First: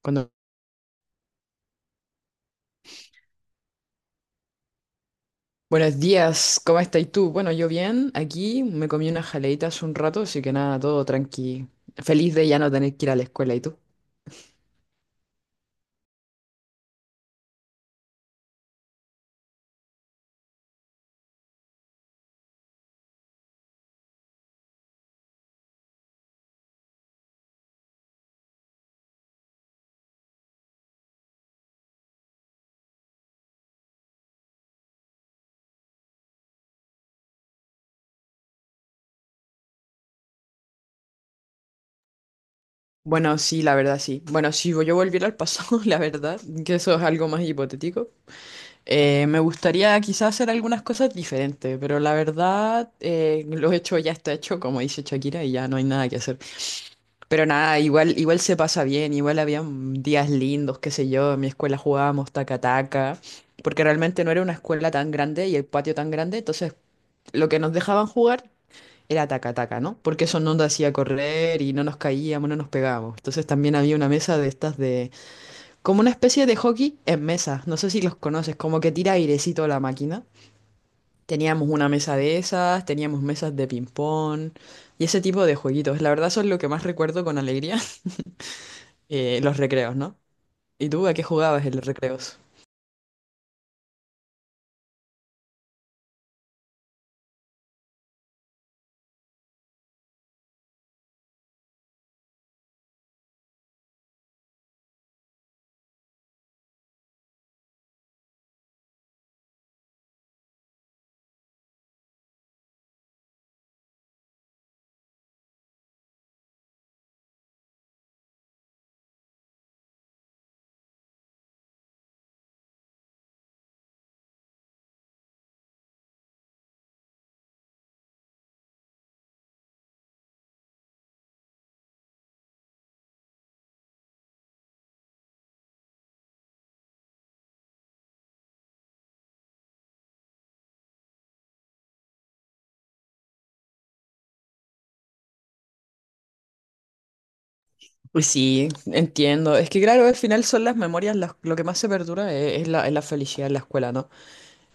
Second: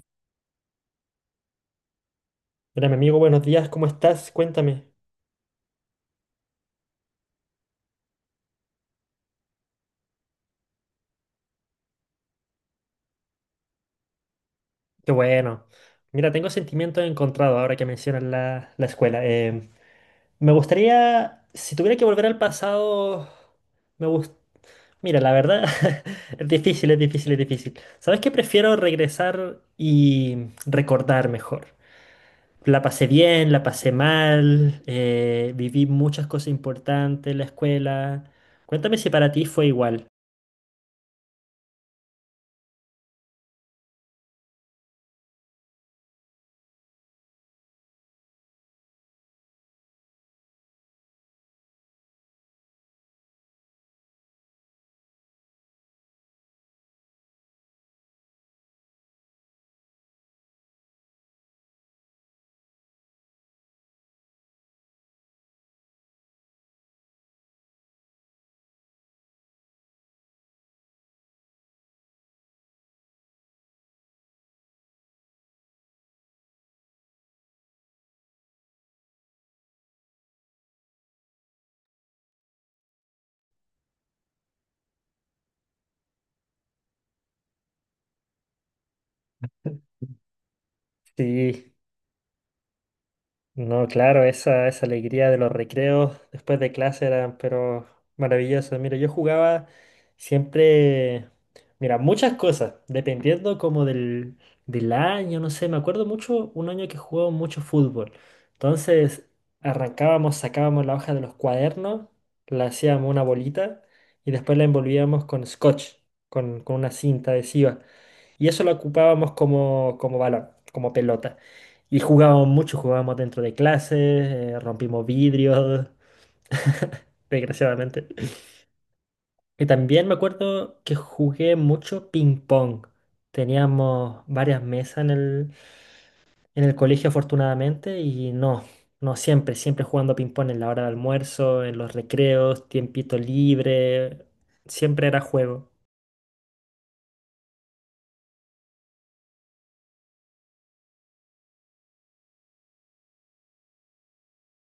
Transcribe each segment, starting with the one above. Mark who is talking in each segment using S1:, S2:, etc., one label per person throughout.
S1: Cuando-
S2: Hola, mi amigo, buenos días, ¿cómo estás? Cuéntame.
S1: Buenos días, ¿cómo estás tú? Bueno, yo bien, aquí me comí unas jaleitas hace un rato, así que nada, todo tranqui. Feliz de ya no tener que ir a la escuela, ¿y tú?
S2: Qué bueno. Mira, tengo sentimientos encontrados ahora que mencionas la escuela. Me gustaría, si tuviera que volver al pasado, me gusta... Mira, la verdad, es difícil, es difícil, es difícil. ¿Sabes qué? Prefiero regresar y recordar mejor. La pasé bien, la pasé mal, viví muchas cosas importantes en la escuela. Cuéntame si para ti fue igual.
S1: Bueno, sí, la verdad sí. Bueno, si yo volviera al pasado, la verdad, que eso es algo más hipotético, me gustaría quizás hacer algunas cosas diferentes, pero la verdad, lo hecho ya está hecho, como dice Shakira, y ya no hay nada que hacer. Pero nada, igual, igual se pasa bien, igual habían días lindos, qué sé yo, en mi escuela jugábamos taca-taca, porque realmente no era una escuela tan grande y el patio tan grande, entonces lo que nos dejaban jugar era taca-taca, ¿no? Porque eso no nos hacía correr y no nos caíamos, no nos pegábamos. Entonces también había una mesa de estas de, como una especie de hockey en mesa, no sé si los conoces, como que tira airecito la máquina. Teníamos una mesa de esas, teníamos mesas de ping-pong y ese tipo de jueguitos. La verdad, eso es lo que más recuerdo con alegría, los recreos, ¿no? ¿Y tú a qué jugabas
S2: Sí.
S1: en los recreos?
S2: No, claro, esa alegría de los recreos después de clase eran, pero maravilloso. Mira, yo jugaba siempre, mira, muchas cosas, dependiendo como del año, no sé, me acuerdo mucho un año que jugaba mucho fútbol. Entonces, arrancábamos, sacábamos la hoja de los cuadernos, la hacíamos una bolita y después la envolvíamos con scotch, con una cinta adhesiva. Y eso lo ocupábamos como, como balón, como pelota. Y jugábamos mucho, jugábamos dentro de clases, rompimos vidrios, desgraciadamente. Y también me acuerdo que jugué mucho ping pong. Teníamos varias mesas en el colegio, afortunadamente, y no, no siempre, siempre jugando ping pong en la hora de almuerzo, en los recreos, tiempito libre, siempre era juego.
S1: Pues sí, entiendo. Es que claro, al final son las memorias, lo que más se perdura es la felicidad en la escuela, ¿no?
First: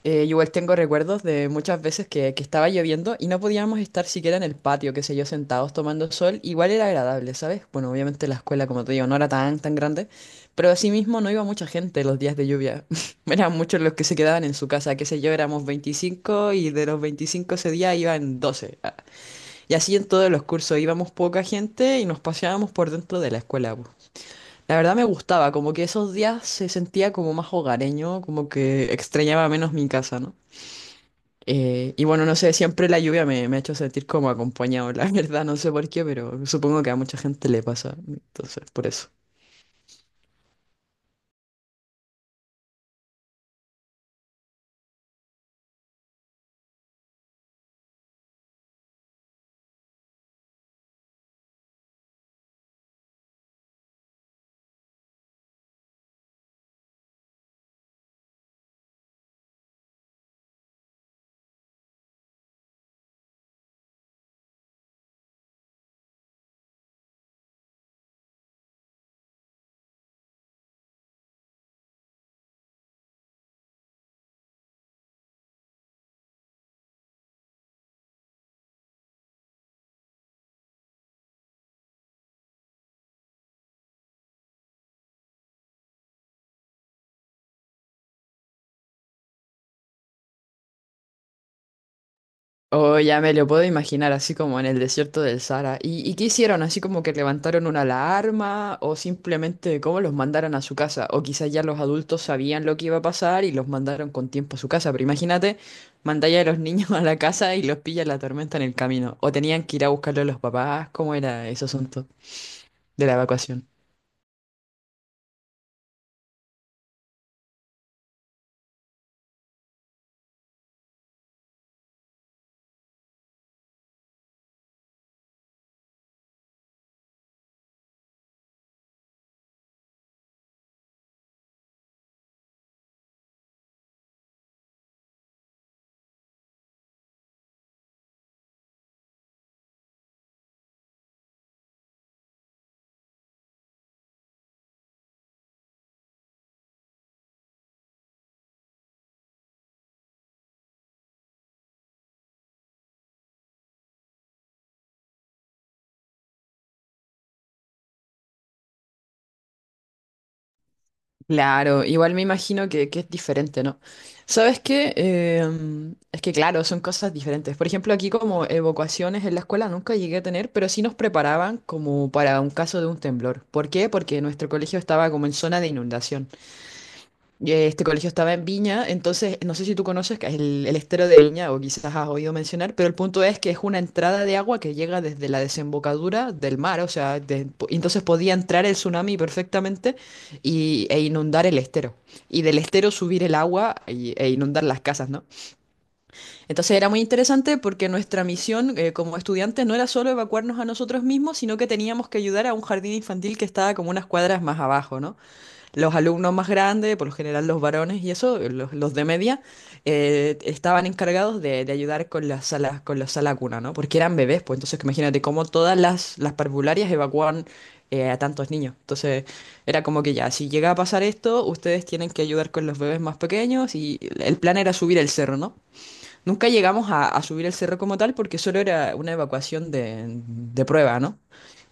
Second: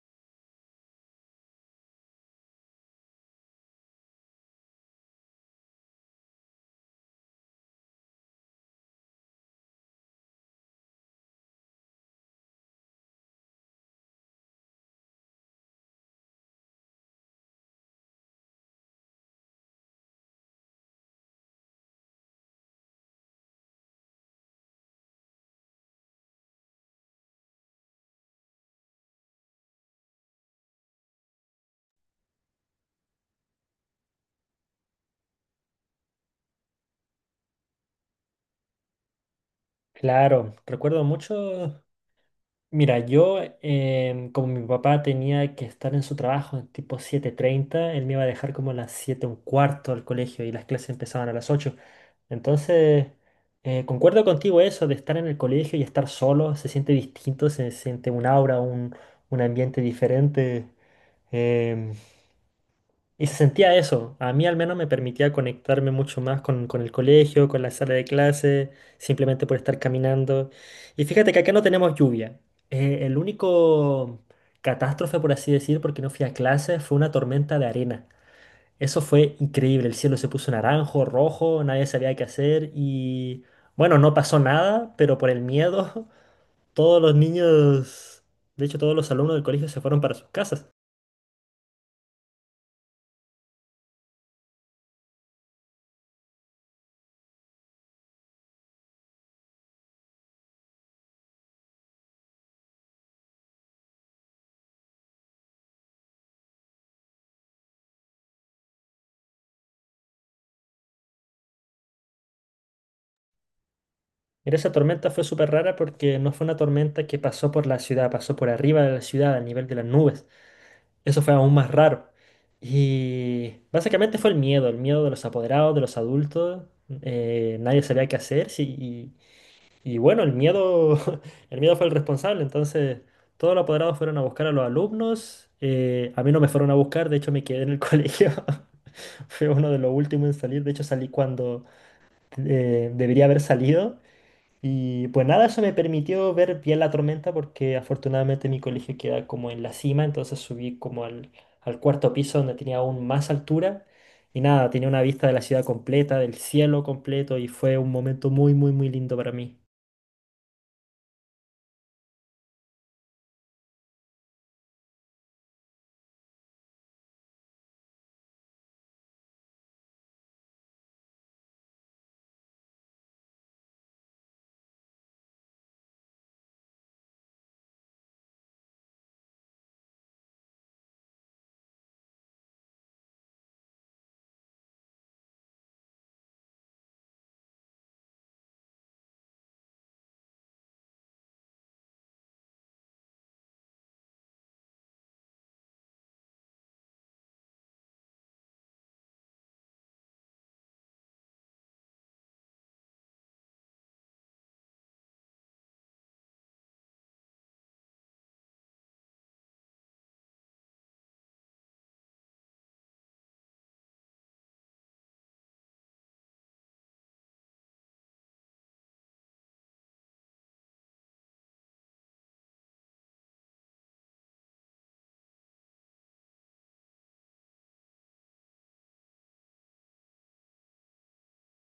S1: Yo igual tengo recuerdos de muchas veces que estaba lloviendo y no podíamos estar siquiera en el patio, qué sé yo, sentados tomando sol. Igual era agradable, ¿sabes? Bueno, obviamente la escuela, como te digo, no era tan, tan grande, pero asimismo no iba mucha gente los días de lluvia. Eran muchos los que se quedaban en su casa, qué sé yo, éramos 25 y de los 25 ese día iban 12. Y así en todos los cursos íbamos poca gente y nos paseábamos por dentro de la escuela. Po. La verdad me gustaba, como que esos días se sentía como más hogareño, como que extrañaba menos mi casa, ¿no? Y bueno, no sé, siempre la lluvia me, me ha hecho sentir como acompañado, la verdad, no sé por qué, pero supongo que a mucha gente le pasa, entonces, por eso.
S2: Claro, recuerdo mucho. Mira, yo, como mi papá tenía que estar en su trabajo en tipo 7:30, él me iba a dejar como a las 7:15 al colegio y las clases empezaban a las 8. Entonces, concuerdo contigo eso de estar en el colegio y estar solo, se siente distinto, se siente un aura, un ambiente diferente. em, y se sentía eso. A mí al menos me permitía conectarme mucho más con el colegio, con la sala de clase, simplemente por estar caminando. Y fíjate que acá no tenemos lluvia. El único catástrofe, por así decir, porque no fui a clase, fue una tormenta de arena. Eso fue increíble. El cielo se puso naranjo, rojo, nadie sabía qué hacer y bueno, no pasó nada, pero por el miedo, todos los niños, de hecho todos los alumnos del colegio se fueron para sus casas.
S1: Oh, ya me lo puedo imaginar, así como en el desierto del Sahara. Y qué hicieron? ¿Así como que levantaron una alarma o simplemente cómo los mandaron a su casa? O quizás ya los adultos sabían lo que iba a pasar y los mandaron con tiempo a su casa. Pero imagínate, mandáis a los niños a la casa y los pilla la tormenta en el camino. O tenían que ir a buscarlo a los papás. ¿Cómo era ese asunto de la evacuación?
S2: Mira, esa tormenta fue súper rara porque no fue una tormenta que pasó por la ciudad, pasó por arriba de la ciudad, a nivel de las nubes. Eso fue aún más raro. Y básicamente fue el miedo de los apoderados, de los adultos. Nadie sabía qué hacer. Sí, y bueno, el miedo, el miedo fue el responsable. Entonces, todos los apoderados fueron a buscar a los alumnos. A mí no me fueron a buscar, de hecho me quedé en el colegio. Fue uno de los últimos en salir. De hecho, salí cuando debería haber salido. Y pues nada, eso me permitió ver bien la tormenta porque afortunadamente mi colegio queda como en la cima, entonces subí como al cuarto piso donde tenía aún más altura y nada, tenía una vista de la ciudad completa, del cielo completo y fue un momento muy, muy, muy lindo para mí.
S1: Claro, igual me imagino que es diferente, ¿no? ¿Sabes qué? Es que claro, son cosas diferentes. Por ejemplo, aquí como evacuaciones en la escuela nunca llegué a tener, pero sí nos preparaban como para un caso de un temblor. ¿Por qué? Porque nuestro colegio estaba como en zona de inundación. Este colegio estaba en Viña, entonces no sé si tú conoces que es el estero de Viña o quizás has oído mencionar, pero el punto es que es una entrada de agua que llega desde la desembocadura del mar, o sea, entonces podía entrar el tsunami perfectamente e inundar el estero, y del estero subir el agua e inundar las casas, ¿no? Entonces era muy interesante porque nuestra misión, como estudiantes no era solo evacuarnos a nosotros mismos, sino que teníamos que ayudar a un jardín infantil que estaba como unas cuadras más abajo, ¿no? Los alumnos más grandes, por lo general los varones y eso, los de media, estaban encargados de ayudar con las salas, con la sala cuna, ¿no? Porque eran bebés, pues entonces imagínate cómo todas las parvularias evacuaban, a tantos niños. Entonces era como que ya, si llega a pasar esto, ustedes tienen que ayudar con los bebés más pequeños y el plan era subir el cerro, ¿no? Nunca llegamos a subir el cerro como tal porque solo era una evacuación de prueba, ¿no?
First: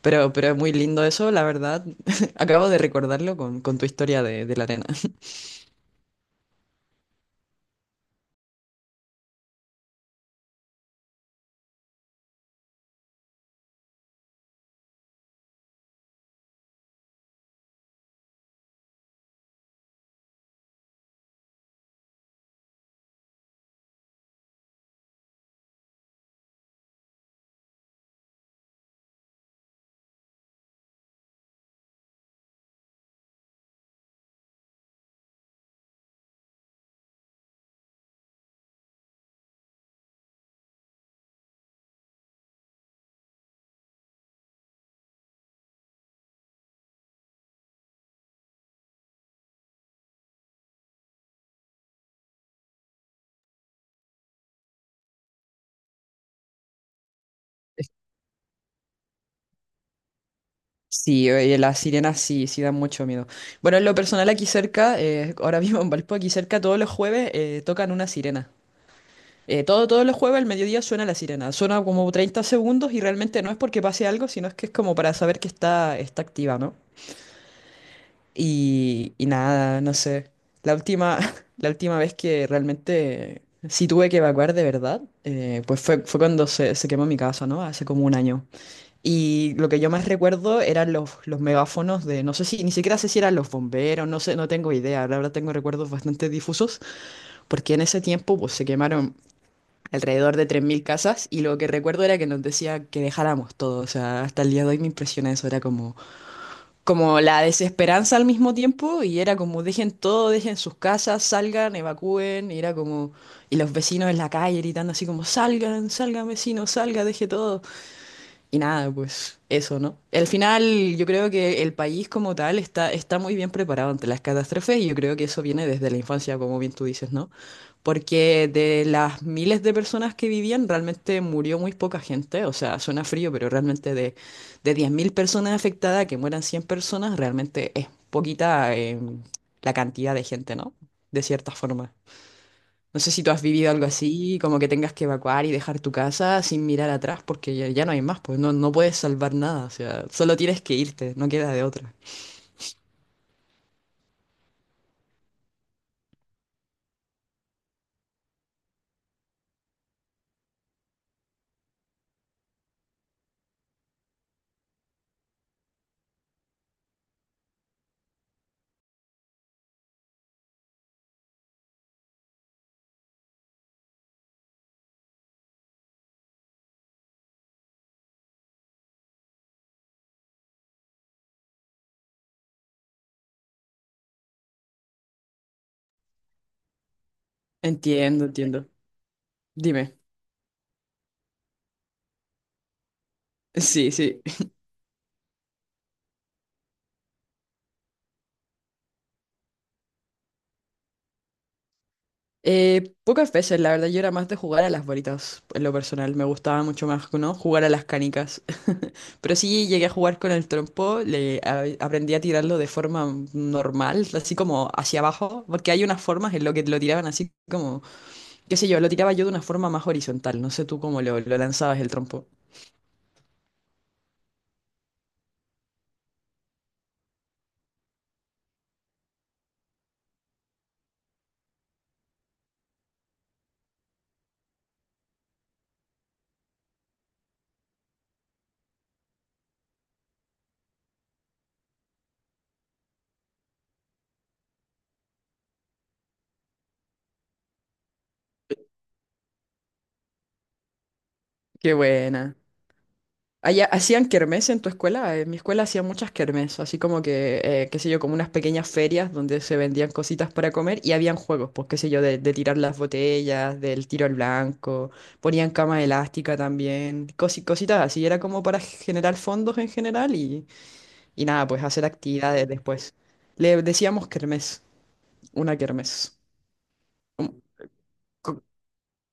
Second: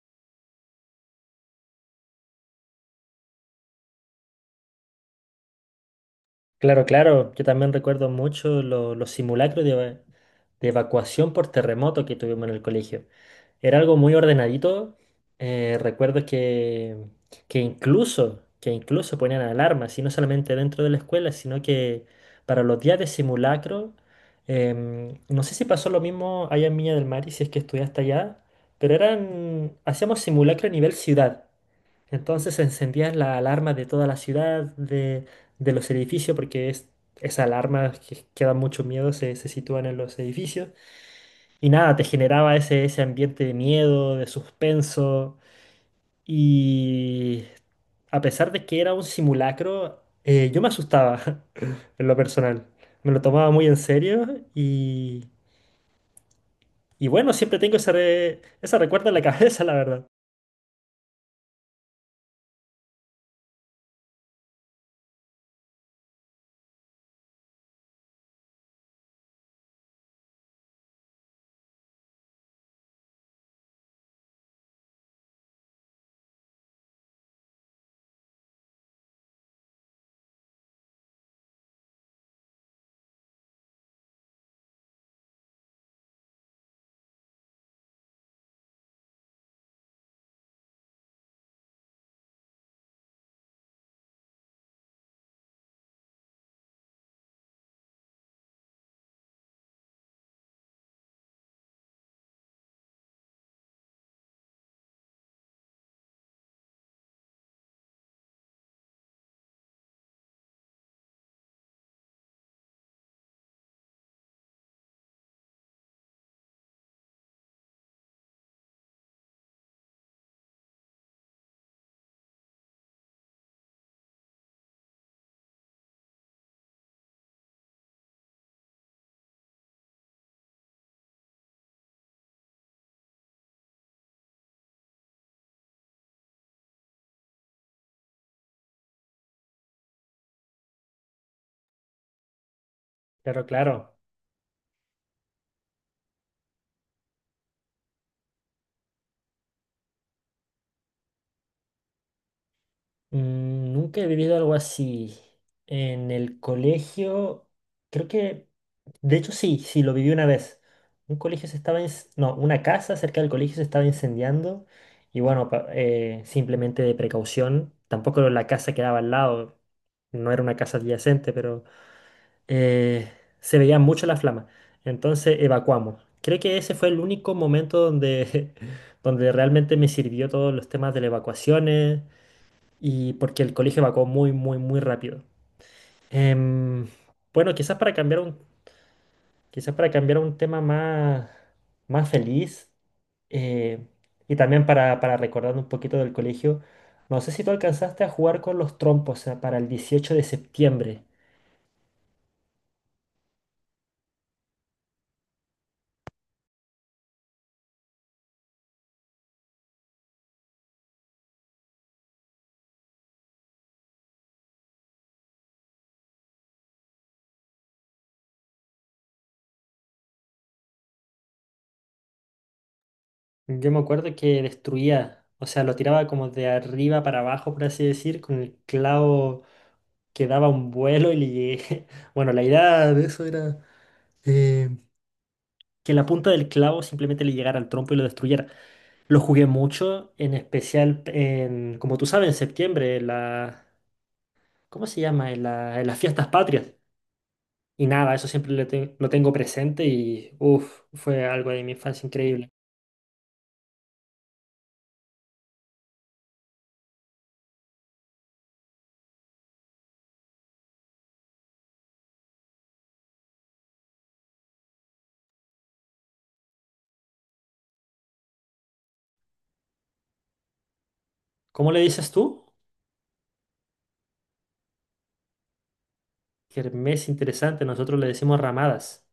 S1: Pero es muy lindo eso, la verdad. Acabo de recordarlo con tu historia de la arena.
S2: Claro, claro. Yo también recuerdo mucho los simulacros de, de evacuación por terremoto que tuvimos en el colegio. Era algo muy ordenadito. Recuerdo que, que incluso ponían alarmas, y no solamente dentro de la escuela, sino que para los días de simulacro, no sé si pasó lo mismo allá en Viña del Mar y si es que estudiaste allá, pero eran, hacíamos simulacro a nivel ciudad. Entonces se encendían las alarmas de toda la ciudad, de los edificios, porque es, esa alarma que dan mucho miedo se sitúan en los edificios. Y nada, te generaba ese ambiente de miedo, de suspenso. Y a pesar de que era un simulacro, yo me asustaba en lo personal. Me lo tomaba muy en serio y, y bueno, siempre tengo ese, ese recuerdo en la cabeza, la verdad.
S1: Sí, oye, las sirenas sí, sí dan mucho miedo. Bueno, en lo personal aquí cerca, ahora mismo en Valpo, aquí cerca, todos los jueves tocan una sirena. Todos los jueves al mediodía suena la sirena. Suena como 30 segundos y realmente no es porque pase algo, sino es que es como para saber que está activa, ¿no? Y nada, no sé. La última, la última vez que realmente sí tuve que evacuar de verdad, pues fue, fue cuando se quemó mi casa, ¿no? Hace como un año. Y lo que yo más recuerdo eran los megáfonos de, no sé si, ni siquiera sé si eran los bomberos, no sé, no tengo idea. La verdad tengo recuerdos bastante difusos, porque en ese tiempo pues se quemaron alrededor de 3.000 casas y lo que recuerdo era que nos decía que dejáramos todo. O sea, hasta el día de hoy me impresiona eso, era como como la desesperanza al mismo tiempo y era como dejen todo, dejen sus casas, salgan, evacúen, y era como, y los vecinos en la calle gritando así como salgan, salgan vecinos, salga, deje todo. Y nada, pues eso, ¿no? Al final, yo creo que el país como tal está, está muy bien preparado ante las catástrofes y yo creo que eso viene desde la infancia, como bien tú dices, ¿no? Porque de las miles de personas que vivían, realmente murió muy poca gente, o sea, suena frío, pero realmente de 10.000 personas afectadas, que mueran 100 personas, realmente es poquita, la cantidad de gente, ¿no? De cierta forma. No sé si tú
S2: Pero
S1: has vivido
S2: claro.
S1: algo así, como que tengas que evacuar y dejar tu casa sin mirar atrás porque ya, ya no hay más, pues no, no puedes salvar nada, o sea, solo tienes que irte, no queda de otra.
S2: Mm, nunca he vivido algo así. En el colegio, creo que, de hecho sí, sí, lo viví una vez. Un colegio se estaba, no, una casa cerca del colegio se estaba incendiando y bueno, simplemente de precaución, tampoco la casa quedaba al lado, no era una casa adyacente, pero eh, se veía mucho la flama. Entonces evacuamos. Creo que ese fue el único momento donde, donde realmente me sirvió todos los temas de las evacuaciones y porque el colegio evacuó muy, muy, muy rápido. Em, bueno,
S1: Entiendo, entiendo.
S2: quizás para
S1: Dime.
S2: cambiar a un tema más, más feliz eh,
S1: Sí, sí.
S2: y también para recordar un poquito del colegio, no sé si tú alcanzaste a jugar con los trompos, o para el 18 de septiembre.
S1: Pocas veces, la verdad, yo era más de jugar a las bolitas, en lo personal, me gustaba mucho más, ¿no? Jugar a las canicas. Pero sí llegué a jugar con el trompo, le aprendí a tirarlo de forma normal, así como hacia abajo, porque hay unas formas en lo que lo tiraban así como qué sé yo, lo tiraba yo de una forma más horizontal. No sé tú cómo lo, lanzabas el trompo.
S2: Yo me acuerdo que destruía, o sea, lo tiraba como de arriba para abajo, por así decir, con el clavo que daba un vuelo y Bueno, la idea de eso era eh, que la punta del clavo simplemente le llegara al trompo y lo destruyera. Lo jugué mucho, en especial en, como tú sabes, en septiembre, en la, ¿cómo se llama? En en las fiestas patrias. Y nada, eso siempre lo, lo tengo presente y uff, fue algo de mi
S1: Qué
S2: infancia
S1: buena.
S2: increíble.
S1: Allá, ¿hacían kermés en tu escuela? En mi escuela hacían muchas kermés, así como que, qué sé yo, como unas pequeñas ferias donde se vendían cositas para comer y habían juegos, pues qué sé yo, de tirar las botellas, del tiro al blanco, ponían cama elástica también, cositas así, era como para generar fondos en general y nada, pues
S2: ¿Cómo le
S1: hacer
S2: dices tú?
S1: actividades después. Le decíamos kermés, una kermés.
S2: Kermés interesante, nosotros le decimos ramadas.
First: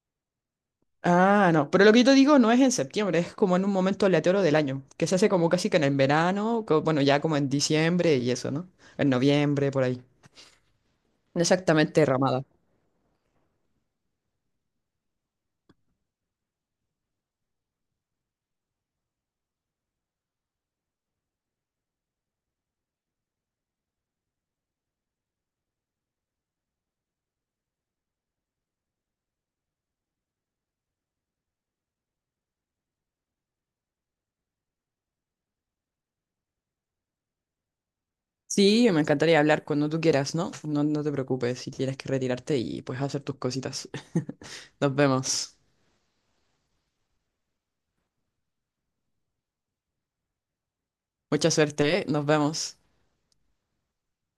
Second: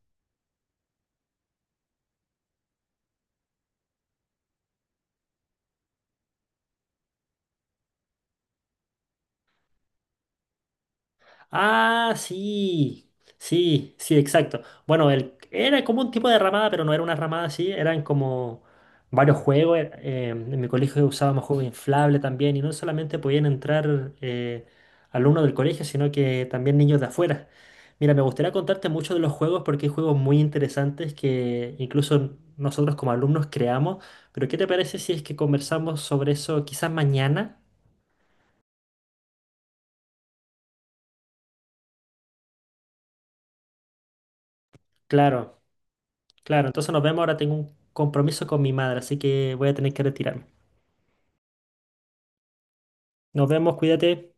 S1: Ah, no, pero lo que yo te digo no es en septiembre, es como en un momento aleatorio del año, que se hace como casi que en el verano, co- bueno, ya como en diciembre y eso, ¿no? En noviembre, por ahí. Exactamente,
S2: Ah,
S1: Ramada.
S2: sí, sí, sí, exacto. Bueno, el, era como un tipo de ramada, pero no era una ramada así, eran como varios juegos. En mi colegio usábamos juegos inflables también y no solamente podían entrar alumnos del colegio, sino que también niños de afuera. Mira, me gustaría contarte mucho de los juegos porque hay juegos muy interesantes que incluso nosotros como alumnos creamos, pero ¿qué te parece si es que conversamos sobre eso quizás mañana?
S1: Sí, me encantaría hablar cuando tú quieras, ¿no? No, no te preocupes si tienes que retirarte y pues hacer tus cositas. Nos vemos.
S2: Claro. Claro, entonces nos vemos. Ahora tengo un compromiso con mi madre, así que voy a tener que retirarme.
S1: Mucha suerte, ¿eh? Nos vemos.
S2: Nos vemos, cuídate.